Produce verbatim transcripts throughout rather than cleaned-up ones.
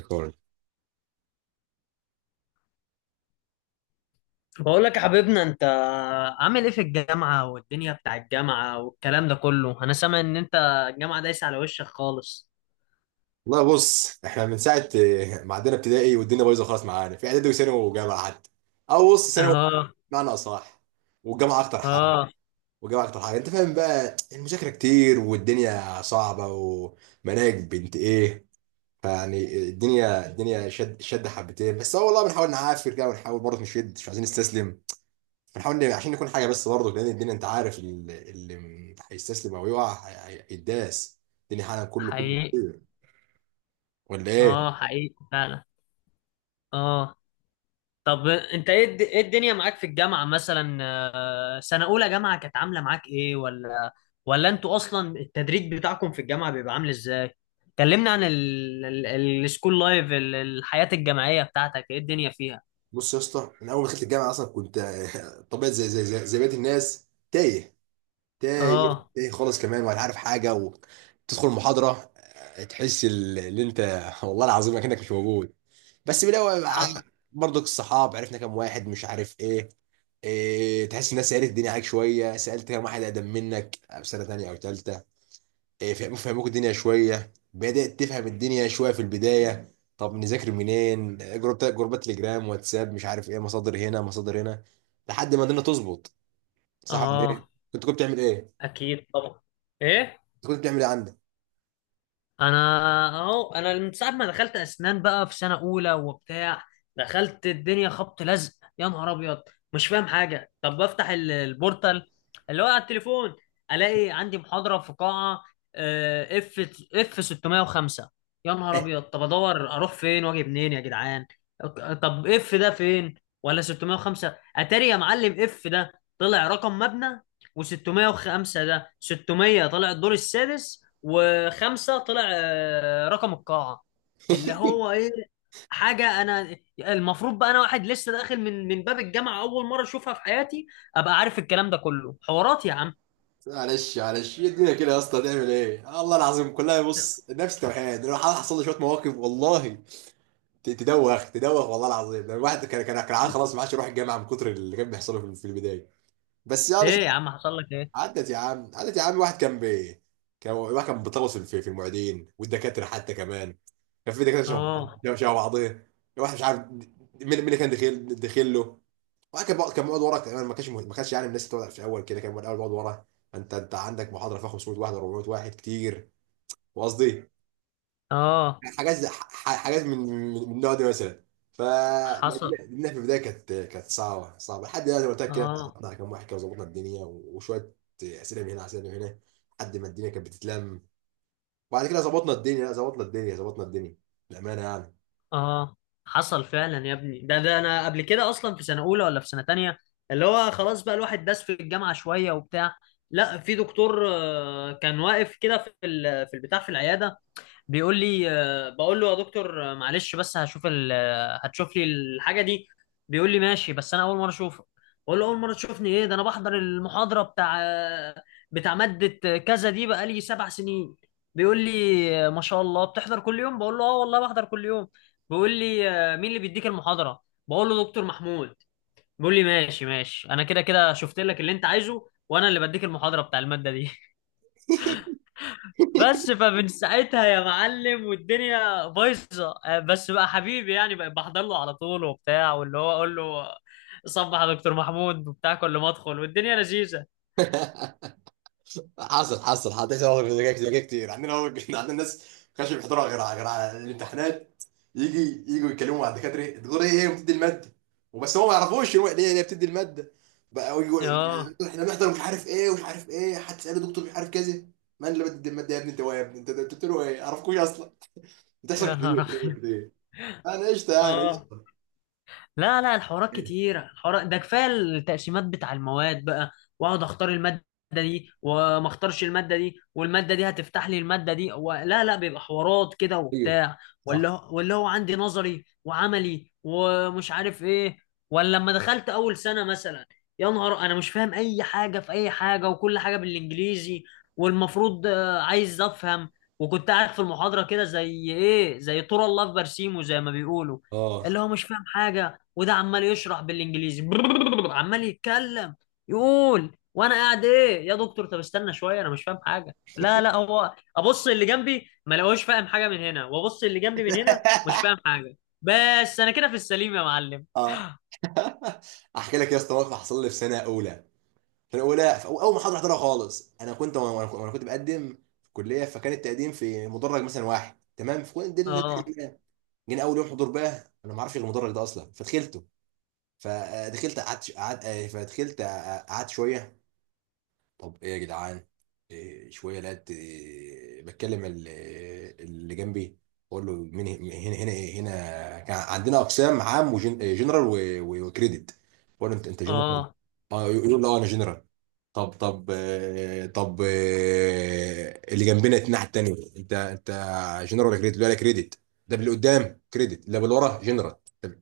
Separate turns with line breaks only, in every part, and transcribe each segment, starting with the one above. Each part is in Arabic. ريكورد.
بقول لك يا حبيبنا، انت عامل ايه في الجامعة؟ والدنيا بتاع الجامعة والكلام ده كله، انا سامع ان انت الجامعة دايسة على وشك خالص.
والله بص احنا من ساعه آه، ما عدينا ابتدائي والدنيا بايظه خالص معانا في اعدادي وثانوي وجامعه حتى. او بص ثانوي
اه.
معنى اصح. والجامعه اكتر حاجه.
اه،
والجامعه اكتر حاجه انت فاهم بقى المذاكره كتير والدنيا صعبه ومناهج بنت ايه. فيعني الدنيا الدنيا شد شد حبتين بس هو والله بنحاول نعافر كده ونحاول برضه نشد مش عايزين نستسلم. بنحاول ن- عشان نكون حاجه بس برضه لان الدنيا انت عارف اللي, اللي هيستسلم او يقع هي- هي- هيداس الدنيا حالا كله كله
حقيقي.
كتير، ولا ايه؟
اه، حقيقي فعلا. اه. طب انت ايه الد- ايه الدنيا معاك في الجامعة مثلا؟ آه، سنة اولى جامعة كانت عاملة معاك ايه، ولا ولا انتوا اصلا التدريج بتاعكم في الجامعة بيبقى عامل ازاي؟ كلمنا عن ال- ال- ال- السكول لايف، ال- الحياة الجامعية بتاعتك ايه الدنيا فيها؟
بص يا اسطى انا اول ما دخلت الجامعه اصلا كنت آه، طبيعي زي زي زي, زي بقيه الناس تايه. تايه
اه.
تايه خالص كمان ولا عارف حاجه وتدخل المحاضره، آه، تحس ال- اللي انت والله العظيم انك مش موجود. بس بالاول ع-
حصل.
برضك الصحاب عرفنا كام واحد مش عارف ايه, إيه، تحس الناس سالت الدنيا عليك شويه سالت كام واحد اقدم منك آه، في سنه تانيه او تالته. إيه، فهم- فهموك الدنيا شويه بدات تفهم الدنيا شويه في البدايه. طب نذاكر منين؟ جروبات جروبات تليجرام واتساب مش عارف ايه، مصادر هنا مصادر هنا لحد ما الدنيا تظبط. صح ولا ايه؟
اه،
كنت كنت بتعمل ايه؟
اكيد طبعا. ايه.
كنت كنت بتعمل ايه عندك؟
انا اهو، انا من ساعه ما دخلت اسنان بقى في سنه اولى وبتاع، دخلت الدنيا خبط لزق. يا نهار ابيض! مش فاهم حاجه. طب بفتح ال- البورتال، اللي هو على التليفون، الاقي عندي محاضره في قاعه اف اف ستمية وخمسة. يا نهار ابيض! طب ادور اروح فين واجي منين يا جدعان؟ أك- طب اف ده فين؟ ولا ستمية وخمسة؟ اتاري يا معلم اف ده طلع رقم مبنى، و605 ده ستمية طلع الدور السادس، وخمسة طلع آه، رقم القاعة. اللي هو ايه حاجة؟ انا المفروض بقى انا واحد لسه داخل من من باب الجامعة اول مرة اشوفها في حياتي، ابقى عارف الكلام ده كله؟ حوارات يا عم.
معلش معلش، هي الدنيا كده يا اسطى، هتعمل ايه؟ الله العظيم كلها بص نفس توحيد. انا حصل لي شويه مواقف والله. ت- تدوخ تدوخ والله العظيم، ده الواحد كان كان كان عاد خلاص ما عادش يروح الجامعه من كتر اللي كان بيحصله في في البدايه، بس يعني.
ايه يا عم، حصل لك ايه؟
عدت يا عم عدت يا عم. واحد كان بي، كان واحد كان بيطغوص في في المعيدين والدكاتره حتى كمان. كان في دكاتره شبه
اه.
شبه شبه بعضيه، واحد مش عارف مين. مين اللي كان دخيل دخيل له. واحد كان بيقعد- كان بيقعد ورا كمان، ما كانش مه- ما كانش يعني من الناس اللي بتقعد في الاول كده. كان بيقعد- الاول بيقعد ورا. انت انت عندك محاضره فيها خمسمية واحد، اربعمية واحد كتير. وقصدي
اه،
حاجات زي- ح- حاجات من من من النوع ده مثلا. ف
حصل.
لأن في البدايه كانت كانت صعبه صعبه. لحد دلوقتي قلت لك كده
اه.
اتعرفنا على كام واحد كده وظبطنا الدنيا وشويه اسئله من هنا اسئله من هنا لحد ما الدنيا كانت بتتلم. وبعد كده ظبطنا الدنيا، لا، ظبطنا الدنيا ظبطنا الدنيا بامانه يعني.
اه، حصل فعلا يا ابني. ده ده انا قبل كده اصلا في سنة اولى ولا في سنة تانية، اللي هو خلاص بقى الواحد داس في الجامعة شوية وبتاع، لا في دكتور آه، كان واقف كده في ال- في البتاع، في العيادة، بيقول لي آه، بقول له: يا دكتور آه، معلش بس هشوف ال... آه، هتشوف لي الحاجه دي. بيقول لي: ماشي، بس انا اول مره اشوفك. بقول له: اول مره تشوفني؟ ايه ده، انا بحضر المحاضره بتاع آه، بتاع ماده آه، كذا دي بقالي سبع سنين. بيقول لي: آه، ما شاء الله بتحضر كل يوم؟ بقول له: اه والله بحضر كل يوم. بيقول لي: آه، مين اللي بيديك المحاضره؟ بقول له: دكتور محمود. بيقول لي: ماشي ماشي، انا كده كده شفت لك اللي انت عايزه، وانا اللي بديك المحاضره بتاع الماده دي. بس فمن ساعتها يا معلم والدنيا بايظه، آه، بس بقى حبيبي، يعني بقى بحضر له على طول وبتاع، واللي هو اقول له: صبح يا دكتور محمود وبتاع، كل ما ادخل والدنيا لذيذه.
حصل، حصل، حطيت مواقف زي كده زي كده كتير. عندنا مواقف عندنا ناس ما كانش بيحضروا غير على، غير على الامتحانات. يجي يجوا يتكلموا مع الدكاتره تقول ايه هي بتدي الماده، وبس هم ما يعرفوش هو ليه هي بتدي الماده. بقى يجوا
اه،
احنا بنحضر مش عارف ايه ومش عارف ايه. حد سأله دكتور مش عارف كذا من اللي بتدي الماده يا ابني انت؟ هو يا ابني انت، أنت بتقول له ايه؟ عرفكوش اصلا. بتحصل
يا نهار
كتير بتحصل
أبيض.
كتير. انا قشطه يعني
اه.
قشطه.
لا لا، الحوارات كتيرة، الحوارات ده كفاية. التقسيمات بتاع المواد بقى، واقعد اختار المادة دي، وما اختارش المادة دي، والمادة دي هتفتح لي المادة دي و... لا لا، بيبقى حوارات كده
ايوه.
وبتاع.
صح.
ولا هو- ولا هو عندي نظري وعملي ومش عارف ايه. ولا لما دخلت اول سنة مثلا، يا نهار انا مش فاهم اي حاجة في اي حاجة، وكل حاجة بالانجليزي. والمفروض آه، عايز افهم. وكنت قاعد في المحاضرة كده زي ايه، زي طور الله في برسيمه زي ما بيقولوا،
اه.
اللي هو مش فاهم حاجة. وده عمال يشرح بالانجليزي. عمال يتكلم، يقول وانا قاعد: ايه يا دكتور؟ طب استنى شويه، انا مش فاهم حاجه. لا لا، هو ابص اللي جنبي ما لقوش فاهم حاجه من هنا، وابص اللي جنبي من هنا مش فاهم حاجه. بس انا كده في السليم يا معلم.
اه. احكي لك يا اسطى موقف حصل لي في سنه اولى. في الاولى، في أو- اول محاضره احضرها خالص، انا كنت وانا وأنا- وأنا كنت بقدم في الكليه، فكان التقديم في مدرج مثلا واحد، تمام؟ فكنت دي اللي
اه.
دخلناها. جينا اول يوم حضور بقى انا ما اعرفش المدرج ده اصلا، فدخلته. فدخلت قعدت قعدت آه، فدخلت آه، قعدت شويه. طب ايه يا جدعان؟ إيه، شويه لقيت، إيه، بتكلم ال- اللي جنبي. بقول له مين هنا؟ هنا هنا إيه؟ هنا كان عندنا اقسام عام وجنرال وكريدت. بقول له انت انت جنرال؟
اه،
اه يقول له اه انا جنرال. طب طب آه، طب آه، اللي جنبنا الناحيه التانيه انت انت جنرال ولا كريدت؟ ولا كريدت؟ ده اللي قدام كريدت اللي بالورا جنرال؟ طب.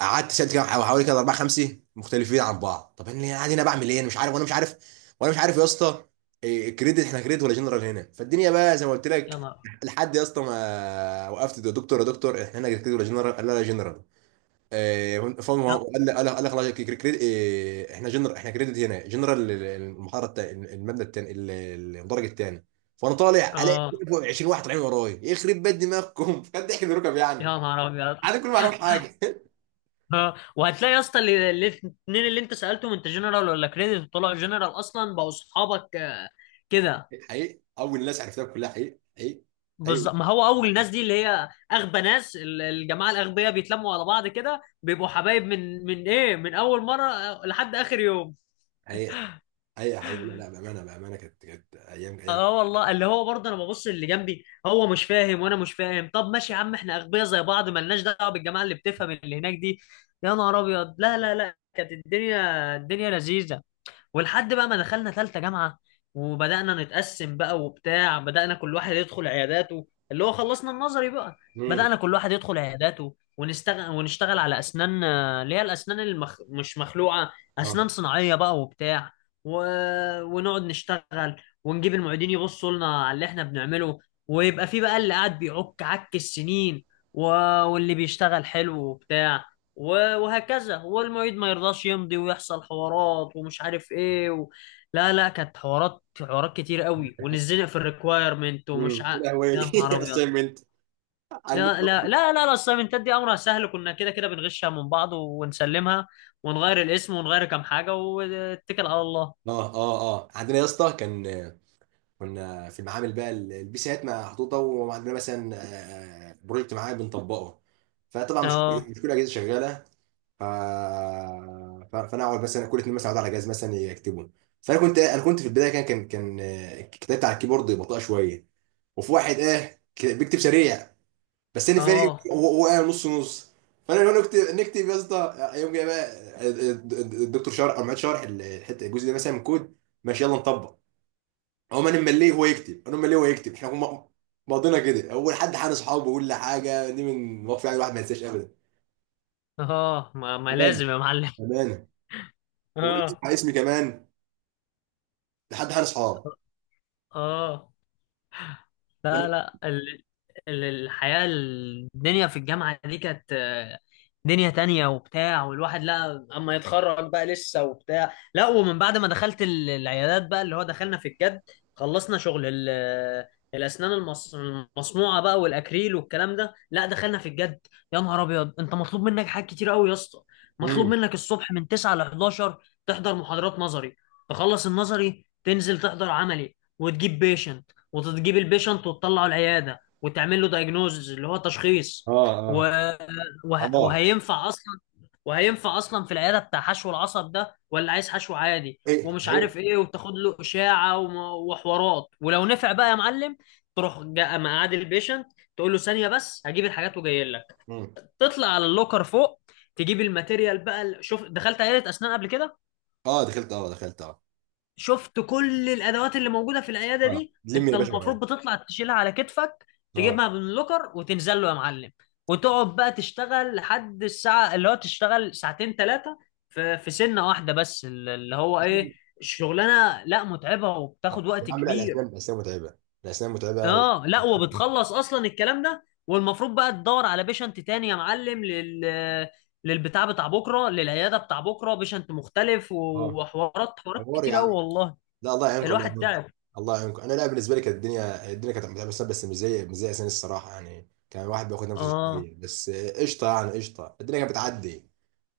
قعدت سالت كده حوالي كده اربعه خمسه مختلفين عن بعض. طب انا قاعد هنا بعمل ايه؟ انا مش عارف وانا مش عارف وانا مش عارف يا اسطى إيه، كريدت احنا، كريدت ولا جنرال هنا؟ فالدنيا بقى زي ما قلت
يا
لك.
نهار.
لحد يا اسطى ما وقفت ده دكتور، يا دكتور احنا هنا كريدت ولا جنرال؟ قال لا لا جنرال. آه، فاهم. هو
يا-
قال لي- قال لي- قال لي خلاص، كي- كي- كريد- آه، احنا جنرال، احنا كريدت هنا جنرال ال- ال- المحاره التا- المبنى الثاني، الدرج الثاني. فانا طالع الاقي
اه،
فوق عشرين واحد طالعين ورايا، يخرب بيت دماغكم كان ضحك من الركب
يا
يعني.
نهار ابيض.
انا كل ما اعرف حاجه
اه، وهتلاقي يا اسطى اللي- اللي- الاثنين اللي انت سالتهم انت جنرال ولا كريدت، طلعوا جنرال اصلا، بقوا اصحابك آه، كده.
حقيقي اول ناس عرفتها كلها حقيقي حقيقي. حقيقي
بالظبط، ما هو اول الناس دي اللي هي اغبى ناس، ال- الجماعه الاغبياء بيتلموا على بعض كده بيبقوا حبايب من من ايه، من اول مره آه، لحد اخر يوم.
حقيقي حقيقي حقيقي لا لا بامانه بامانه كانت كانت ايام
اه،
ايام.
آه، والله اللي هو برضه انا ببص اللي جنبي هو مش فاهم وانا مش فاهم. طب ماشي يا عم، احنا اغبياء زي بعض، مالناش دعوه بالجماعه اللي بتفهم اللي هناك دي. يا نهار ابيض. لا لا لا، كانت الدنيا الدنيا لذيذه. ولحد بقى ما دخلنا ثالثه جامعه، وبدانا نتقسم بقى وبتاع، بدانا كل واحد يدخل عياداته، اللي هو خلصنا النظري بقى.
امم.
بدانا كل واحد يدخل عياداته ونشتغل، ونشتغل على اسنان آه، اللي هي الاسنان المخ... مش مخلوعه، اسنان
اه.
صناعيه بقى وبتاع. و... ونقعد نشتغل، ونجيب المعيدين يبصوا لنا على اللي احنا بنعمله، ويبقى في بقى اللي قاعد بيعك عك السنين، و... واللي بيشتغل حلو وبتاع، و- وهكذا. والمعيد ما يرضاش يمضي، ويحصل حوارات ومش عارف ايه و... لا لا، كانت حوارات حوارات كتير قوي، ونزلنا في الريكوايرمنت ومش
امم
ع...
يا لهوي
يا نهار ابيض.
اسايمنت.
يا لا لا لا، الاسايمنتات دي امرها سهل، كنا كده كده بنغشها من بعض ونسلمها، ونغير الاسم ونغير كام حاجة واتكل على الله.
اه اه اه. عندنا يا اسطى كان، كنا في المعامل بقى ال- البيسات محطوطه وعندنا مثلا آه، آه، بروجكت معين بنطبقه. فطبعا مش كل
اه.
مش كل الاجهزه شغاله. ف... ف- فانا اقعد مثلا كل اتنين مثلا اقعد على جهاز مثلا يكتبوا. فانا كنت انا كنت في البدايه كان كان كان آه، كتابت على الكيبورد بطيئه شويه. وفي واحد اه ك- بيكتب سريع، بس انا فاهم
اه.
هو هو قاعد نص نص. فانا لو نكتب نكتب يا اسطى، يوم جاي بقى الدكتور شرح او معيد شرح الحته الجزء ده مثلا من كود، ماشي يلا نطبق. هو ما انا مليه هو يكتب انا مليه هو يكتب احنا هم- ماضينا كده. اول حد حان اصحابه ولا حاجه، دي من مواقف يعني الواحد ما ينساش ابدا.
اه، ما, ما
امانه
لازم يا معلم.
امانه. وغير
اه.
اسمي اسمي كمان لحد حان اصحاب.
اه. لا
وأنا-
لا، ال- ال- الحياة الدنيا في الجامعة دي كانت آه، دنيا تانية وبتاع، والواحد لا اما يتخرج بقى لسه وبتاع، لا. ومن بعد ما دخلت ال- العيادات بقى، اللي هو دخلنا في الجد، خلصنا شغل ال- الاسنان المص- المصنوعة بقى والاكريل والكلام ده، لا دخلنا في الجد. يا نهار ابيض! انت مطلوب منك حاجات كتير قوي يا اسطى. مطلوب
امم.
منك الصبح من تسعة ل حداشر تحضر محاضرات نظري، تخلص النظري تنزل تحضر عملي وتجيب بيشنت، وتجيب البيشنت وتطلعه العياده، وتعمل له دايجنوز اللي هو
اه
تشخيص، و...
اه
وه...
اه.
وهينفع اصلا، وهينفع اصلا في العياده بتاع حشو العصب ده ولا عايز حشو عادي
ايه
ومش
ايه.
عارف ايه، وتاخد له اشاعه وم... وحوارات، ولو نفع بقى يا معلم تروح جا مقعد البيشنت، تقول له: ثانيه بس هجيب الحاجات وجاي لك.
امم.
تطلع على اللوكر فوق، تجيب الماتيريال بقى. شوف، دخلت عياده اسنان قبل كده؟
اه دخلت اه دخلت اه.
شفت كل الادوات اللي موجوده في العياده
اه
دي؟
لم
انت
يا باشا
المفروض
معايا.
بتطلع تشيلها على كتفك،
اه.
تجيبها من اللوكر وتنزل له يا معلم. وتقعد بقى تشتغل لحد الساعه، اللي هو تشتغل ساعتين ثلاثه، في في سنه واحده بس، اللي هو ايه؟ الشغلانه لا متعبه وبتاخد
يا
وقت
عم لا
كبير.
الاسنان الاسنان متعبه. الاسنان متعبه و...
اه، لا وبتخلص اصلا الكلام ده، والمفروض بقى تدور على بيشنت تاني يا معلم، لل للبتاع بتاع بكره، للعياده بتاع بكره بيشنت مختلف،
اه.
وحوارات حوارات
حوار يا
كتير قوي
عم.
والله.
لا الله يعينكم الله
الواحد
يعينكم.
تعب.
الله يعينكم. انا لا بالنسبه لي كانت الدنيا، الدنيا كانت متعبه بس، بس مش زي مش زي اسامي الصراحه يعني. كان الواحد بياخد نفسه
اه.
شويه بس، آه، قشطه يعني قشطه، الدنيا كانت بتعدي.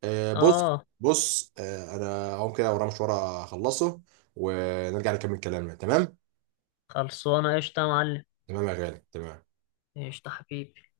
آه، بص.
اه،
بص آه، انا هقوم كده ورا مشوار اخلصه ونرجع نكمل كلامنا، تمام؟
خلصانه قشطه يا معلم.
تمام يا غالي تمام.
قشطه حبيبي.